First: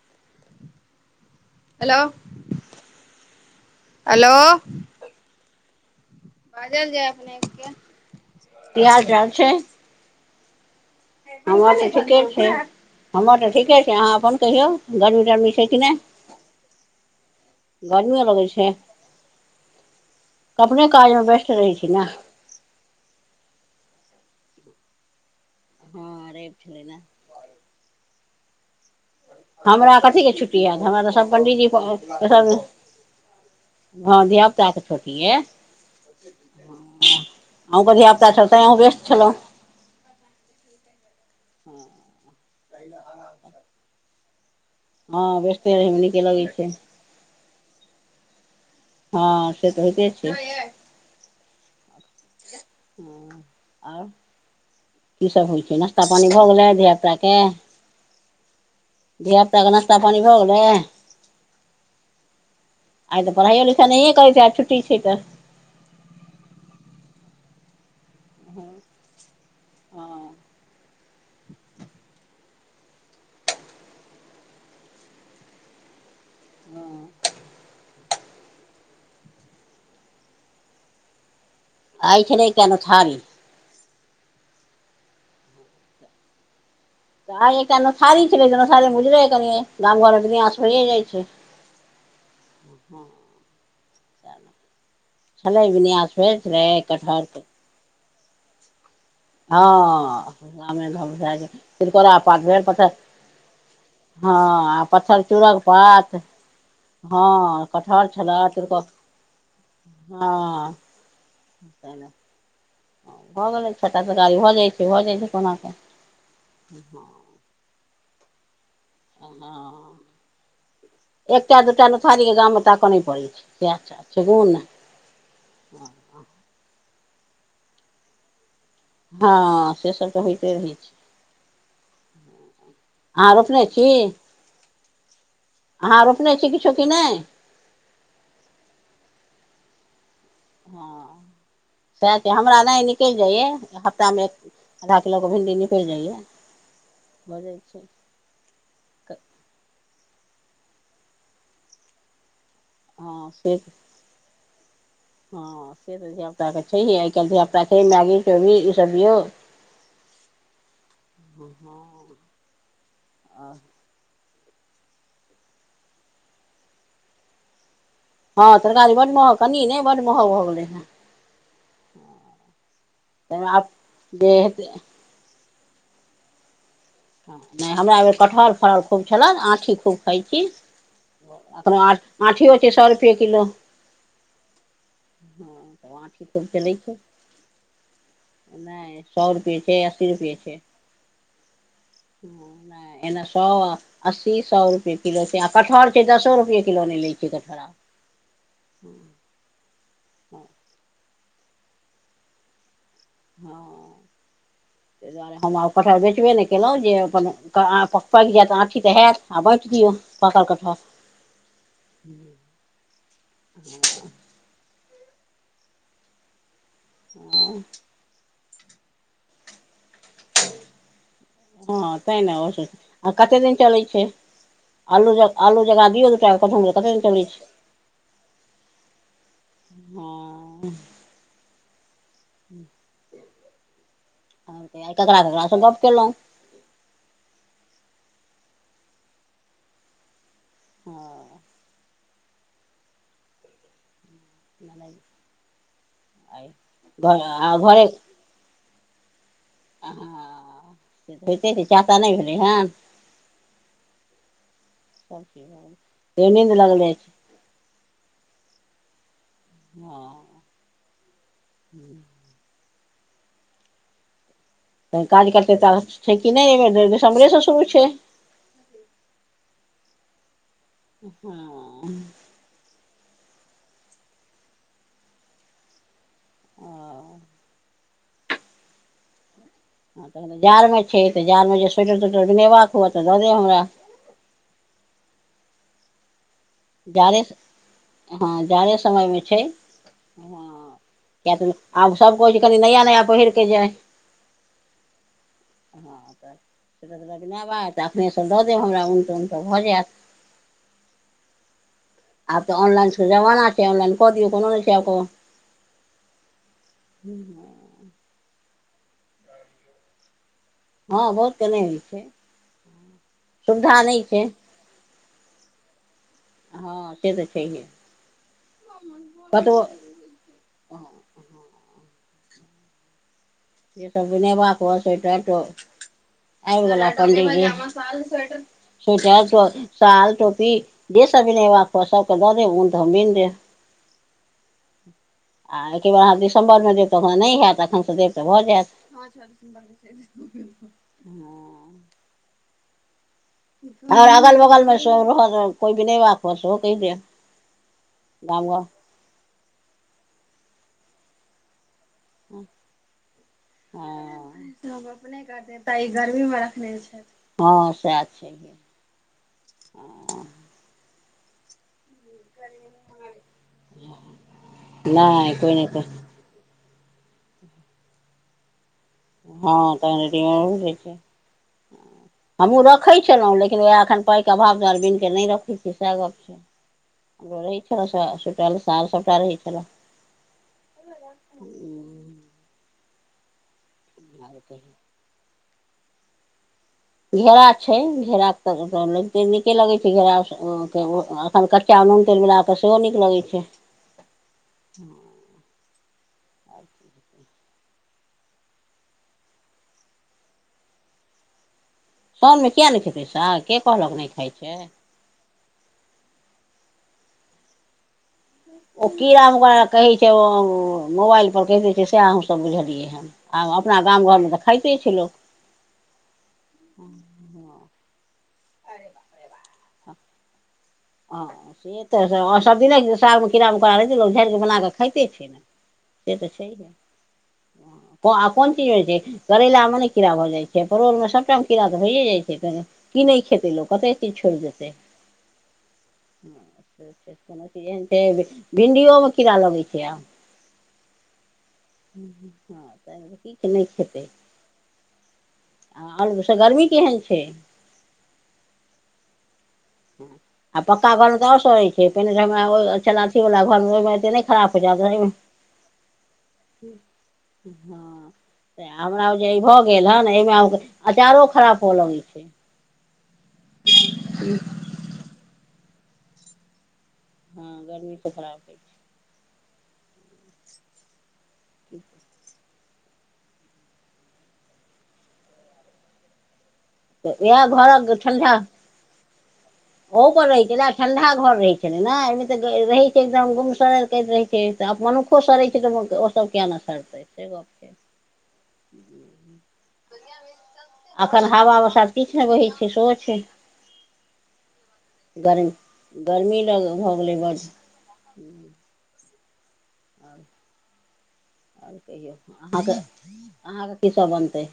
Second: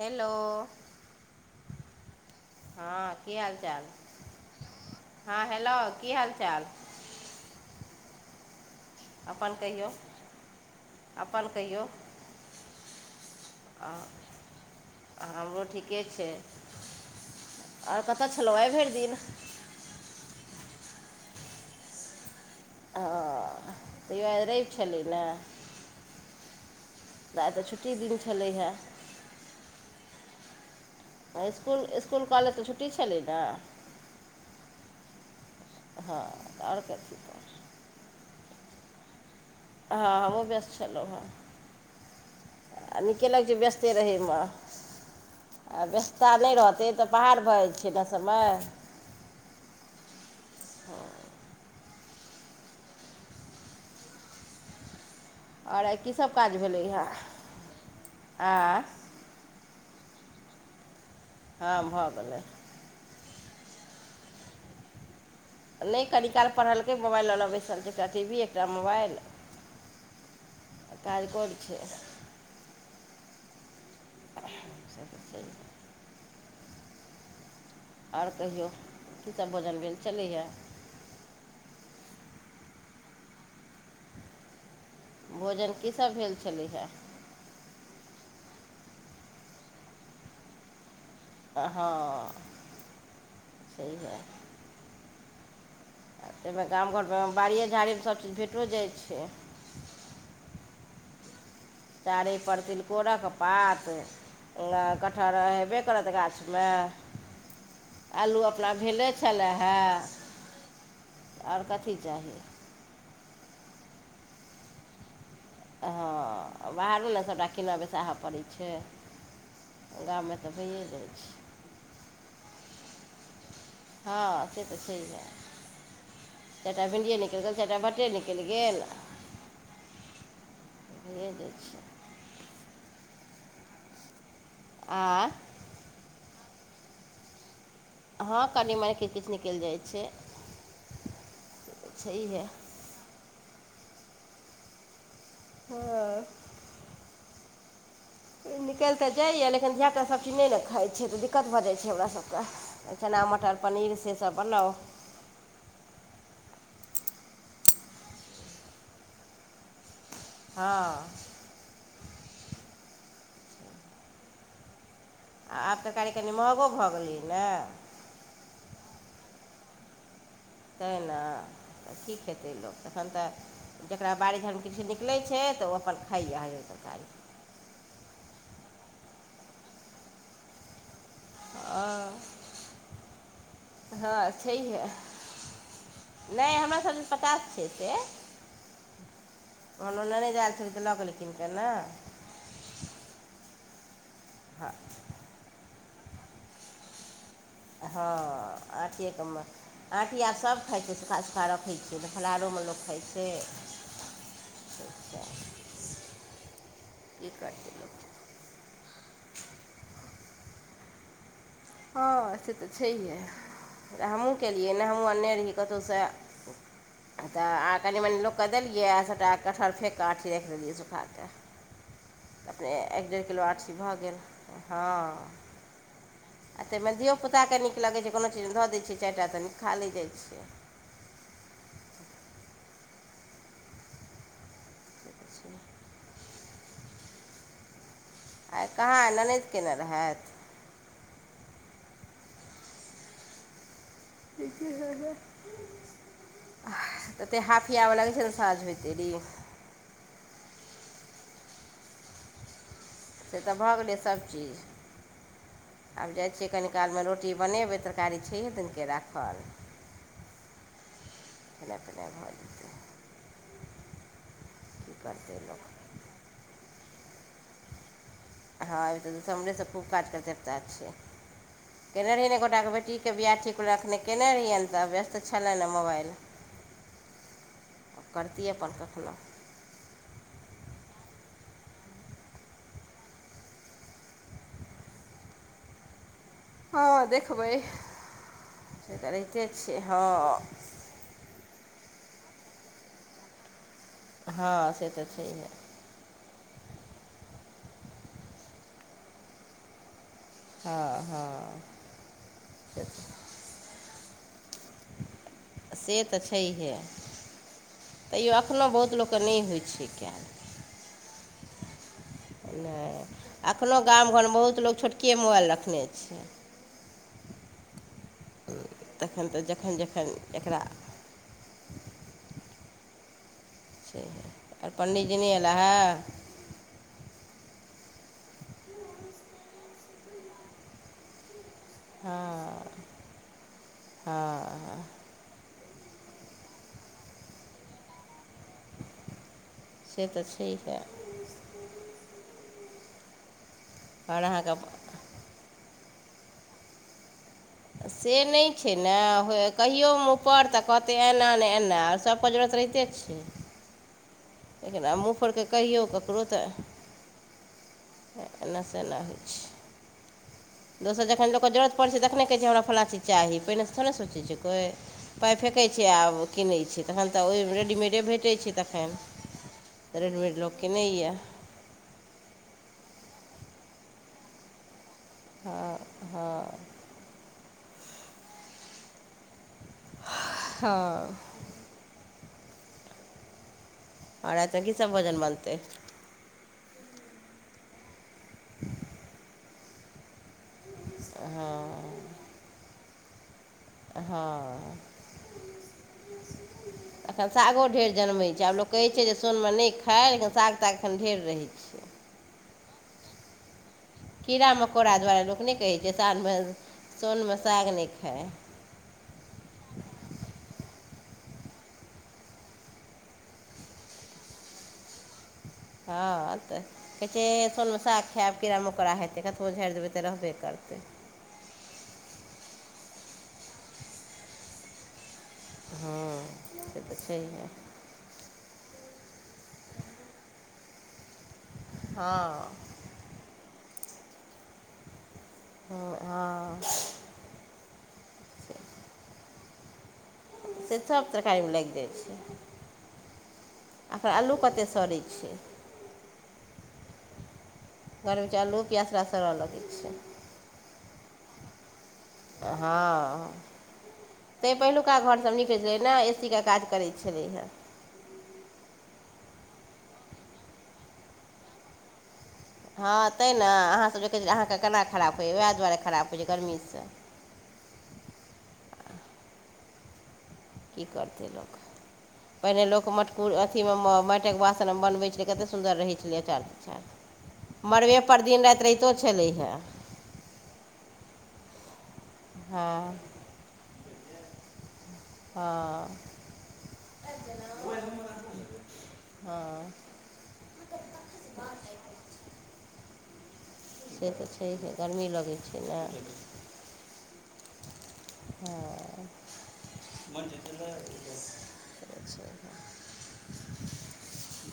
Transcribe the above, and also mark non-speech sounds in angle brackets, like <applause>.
Hello hello हाँ की हाल चाल हेलो हाँ हेलो की हाल चाल बाजल जाय अपने के की हाल चाल छै अपन कहियौ अपन हमर कहियौ तऽ ठीके छै हमर तऽ ठीके आ, छै अहाँ अपन कहियौ गर्मी तरमी हमरो छै कि नहि आर गर्मियो कतय लगै छलबइ छै भरि दिन अपने काज मे व्यस्त रहै छी ने ह तैो आ रवि छलै ने हँ अरेप छै ल ने आ आइ तऽ छुट्टी दिन छलै हेँ हमरा कथीे छुट्टी आयत हमरा त इसकुल इसकुल कॉलेज तऽ छुट्टी छलै ने हँ धियापुता तऽ छोटी है हँ आओर कर ह की आता छ तऽह व्य्त छलौ हँ ओ बस छललो हँ आ निकेलग छै व्यस्ते रहै में हँ व्यस्ते आ रहैमे नीके व्यस्तता लगै नहि छै रहतै तऽ बाहार भऽ जाइ छैै ने समय हँ से तऽ होेइते छै हँ ह आर की सब होइ छै आओर आइ नास्ता पानी कीसभ भऽ काज गेलै भेलै धििय हँ पुता के आँय धिया पुताके नास्ता पानी भऽ गेलै हँ भऽ गेलै आइ तऽ पढाईयो लिखाईयो नहि करएैत हायत छुट्टी छै तऽ नहि कनि काल पढ़लकै मोबाइल ल ल बैसल छै एकटा टी वी एकटा मोबाइल हँ कारगर छै <inaudible> हँ आओर कहियौ की सब भोजन भेल छलैए या आइ छल ने कना छड़ी <inaudible> भोजन कीसभ भेल छलै हे तड़ी छलै सारी मुजरे कनि गाम घर आस होए जाइ छै <inaudible> त हँ हँ सहि हए छन बै बुनीयाँ तेमे गाम घरमे बाड़िए झाड़ीमे सभचीज भेटो जाइ छै हाँ गामे मे घझा जेै <inaudible> चारेपर तिलकोरक पात हँ पत्थर कटहर चूड़क हेबे करत पात गाछमे हँ कटहर आलू छलए अपना तिलको भेलै छलै हए हँ आओर कथी चाहि भऽ गेलै छटा तरकारी भऽ जाइ छै भऽ जाइ छै कोना कऽ हँ बाहरो ने सभटा किनय बैसाहऽ पड़ै छै हँ गाममे तऽ भइए जाइ छै एकटा दूटा नोथहारीके गाममे ताकऽ नहि पड़ै छै सएह छै हँ गुण से त छै ठीक चारिटा भि्डिए निकलि गेल चारिटा भांट्टे निकलि गेल हँ से सब त होइते रहैया भये जाय छै अहाँ रोपने छी आं अहाँ रोपने छी किछो कि नहि हँ कनि मनी किछ किछ निकलि जाइ छै हँ सएह छै छैहे हमरा नहि निकलि जाइयए हफ्तामे एक आधा किलोके भिण्डी निकलि जाइया हँ होऽ जाइ छै निकलि तऽ जाइए लेकिन धियापुता सभचीज नहि ने खाइत छै तऽ दिक्कत भऽ जाइत छै हमरासभकेँ चना हँ से मटर पनीर से सब बनाउ हँ से तऽ धियाापुता के छै आइ काल्हि धिया पुता छै मैगी चोबीन ई सब दियौ हाँ ह हँ <inaudible> आ- आ आब तऽ तरकारी कनि महगो भऽ गेलै न हँ तरकारी बड्ड महग कनी ने बड्ड महग भऽ गेलै हेँ तैं न की खेतै लोक तखन तऽ ताहिमे आब जकरा जे बाड़ी झारी मे हेतै किछ किछ नि लैय छै तऽ ओ अपन खाइय हरियर तरकारी हँ नहि हमरा अइ बेर कटहर फरल खूब छलन आँठी खूब खाइ छी अख़न हँ ऑंठीयो छै सए रुपैय किलो हँ तऽ आँठी खूब नइ चलै हमरा सब छै दिस पचास छै से नहि सए रुपे छै अस्सी रुपे एजाय सँ ल गेलेय कीन के ने एना सौ अस्सी सौ हँ रुपए किलो छै आ कटहर के दसो रुपैए किलो नइ लै छै कटहर आब हँ आँठिेके मा आँठी आर हँ सब खाइ छै सुखा सुखा रख छै फलहारोमे लोक खाइ छै हँ ह <inaudible> ताहि दुआरे हम आ कठहर बेचबे नइ केलौं जे की अपन करतै लोक पाकि जायत आंठी तऽ हयैत आर बाँटि दियौ पाकल कटहर हँ से तऽ छैहे हमहूँ केलियै नइ हमहूँ अनने रहियै कतहुसे तऽ आ कनि मनि लोककेँ तऽ कनि मनि लोक के देलियै आ सभटा कटहर फेंक कऽ आँठी राखि देलियै सुखा कऽ हँ तैँ ने ओ अपने एक आ डेढ़ कतेक किलो ऑंठी भऽ गेल हँ आल जग दऔ टाम <unintelligible> आ तइमे धियोपुताके नीक लगै छै कोनो चीजमे धऽ दै छियै चारि टा तऽ खा लै जाइ छै छियै हँ आर ककरा तऽ ककरा छै से गप्प केलौं आइ कहाँ आ ननदि केने रहैत हँ ठीके है <unintelligible> एते आ हांफि घरे आब लगै छै न साँझ होइते देरी ह से तऽ होइते छै चाह ताह नइ भेलै हँ से तऽ भऽ गेलै सबचीज सभचीज भऽ गेलै आब तैयो जाइ छियै नींद कनी लगल कालमे अछि रोटी रोटी बनेबै तरकारी छै हे दिनके राखल ओ हँ के भत <unintelligible> तऽ काज करतै लोक तऽ छै कि नइ अइ बेर दिसम्बरे से शुरू छै हँ त हमरे सब खूब काज क चता छ हँ केने ओ रहि गोटा के बेटी <unintelligible> के बियाह ठीक एखने केने रहियन तऽ व्यस्त छलैन मोबाइल ओ <inaudible> करितियै अपन कखलहु <unintelligible> जाड़मे छै तऽ जाड़मे जे सोेटर तोेटर बुनेबाक हुए तऽ दऽ देब हमरा हँ जाड़े देखबै हँ जाड़े से तऽ समयमे छै रहिते छियै हँ किया तऽ आब सबके होइछै कनि नया नया पहिर कऽ जाय हँ से तऽ छै हे हँ तऽ सत बजनाबै तऽ अपखनेसँ दऽ देब हमरा उनटऽ उनटऽ भऽ जायत <unintelligible> हँ हँ आब तऽ ऑनलाइन के जमाना ऑनलाइन कऽ क दियऔ कोनो नै छै आब त से तऽ छैहे तैयो एखनो बहुत लोकके नइ होइ छै कयल हँ बहुत केनेइ नहि एखनहु नहि गाम छै घरमे बहुत लोक छोटकेए मोबाइल रखने छै हँ से तऽ छैहे तखन तऽ कतबो जखन जखन एकरा जेस छैहे ने बक आर पण्डीजी स्वेटर तो एला हे अ गला क देट साल टोपी य सब लाप पस क द दे हँ हऊन हँ तऽ हम्मी द हँ आ एकेबर अहाँ दिसम्बरमे देब तऽखन नहि हयैत एखनसँ देब तऽ भऽ जायत से तऽ सी है आओर अगल बगलमेो रह कोइ भी नहि बक कहि द से नहि छै ने कहियोमे ऊपर तऽ कहतै एना नहि एना सबके जरूरत रहिते छिय हँ अपने कर त कहियौ ई गर्मी ककरो मे तऽ रखने छै हँ सएह छै तेना होइ छै दोसर जखन लोकके जरूरत पड़ छै देखने कहै छ छै हमरा फ्लाँ चीज चाही पहिने त थोड़ सोचै छै कोइ नहि पाइ कोइ फेकै नहि छै कोइ आ किनै छी तखन तऽ ओहिमे रेडीमेडे भेटै छै तखन हँ तऽ रेडीमेड मिलै छै। हमहूँ रखै छलहुँ, लेकिन याह पाइके के अभाव दुआरे बिन। के नहि रखै छी, हँ से गपछ हँ रहै छल, से सभ रहै छल। हँ। आ रातिमे की सभ भोजन बनतै? घेरा छै, घेड़ा के तऽ नीके लगे छै घेरा। ओ एखन कच्चा हँ नून तेल मिला कऽ सेहो नीक लगै छै। हँ अच्छा तखन सागो ढेर जन्मैत छै, आब लोक कहैत छै जे सोनमे नहि खाइ, मुदा साग ताग एखन ढेर रहैत छै। सावनमे कियाक नहि छै पैसाक? कहलक नहि खाइ कीड़ा मकोड़ाक कारणे लोक नहि कहैत छै जे साँझमे साग नहि खाइ। ओ कीड़ा मकोड़ा कहैत छै, मोबाइल पर कहि दैत छै, सेएह सभ बुझलियै हेँ। आ अपन गाम घरमे तँ खाइते छल। हँ तऽ कहैत छै साँझमे साग खाएब तँ कीड़ा मकोड़ा हेतै, कतबो झाड़ि देबै तँ रहबे करतै। हँ, से तँ सदिखन सागमे कीड़ा मकोड़ा रहैत छै, लोक झाड़ि कऽ बना कऽ खाइते छै ने। से हँ, तऽ छैहे से तँ छैहे। कोन चीज होइ छै? करैलामे नहि कीड़ा भऽ जाइ छै, परोलमे सभटा? कीड़ा तँ होइए जाइ हँ छै, तऽ की नहि खैत? लोक कतेक चीज छोड़ि देतै। आ कोज एहन छै। भिन्डियो मे कीड़ा लगैत छै। आब से तँ सभ तरकारीमे लागै हँ तऽ की नहि आलू सेहो सड़ै छै। आओर एतऽ गर्मी केहन छै? घरमे आलू पियाज सेहो सड़ऽ लगै छै। आ पक्का घर तँ आओर सेहो होइ छै। पहिने तऽ हमरा ओ छल हँ अथीवला घरमे ओहिमे एतेक नहि खराब तैए होइ छै आब तऽ पहिलुका एहिमे घर सभमे ए सी के काज करैत छल ने। छलीहै हँ, तऽ हमरा ओ जे ई भऽ गेल हे ने, एहिमे अचारो खराब होय लगैत छै। हँ, तैँ ने अहाँ सभ जे कहैत छियै, अहाँकेँ केना खराब होइए, उएह दुआरे खराब होइ छै, गर्मीसँ। हँ, गर्मी तँ खराब होइ छै। की करतै लोक ठीक पहिने लोक मटकुरमे, अथीमे माटिक बासनमे बनबैत छलै, कतेक सुन्दर रहैत छलै अँचल। अच्छा, तऽ उएह घरक मड़बेमे ठण्ढा दिन राति रहिते छलै हे। ओहो पर रहैत छलै आ ठंडा घर रहैत छलै ने, एहिमे हँ तँ एकदम गुमसुम रहैत छै। मनुखो सड़ै छै, हँ तऽ ओ सभ कियाक नहि सड़तै, से गप छै। हँ एखन हवा वह किछु नहि बहै छै, सेहो छै। से तँ छै, गरमी लगैत गर्मी छै ने। गर्मी लग भऽ गेलै बस हँ से छै अहाँके अहाँके की सभ बनतै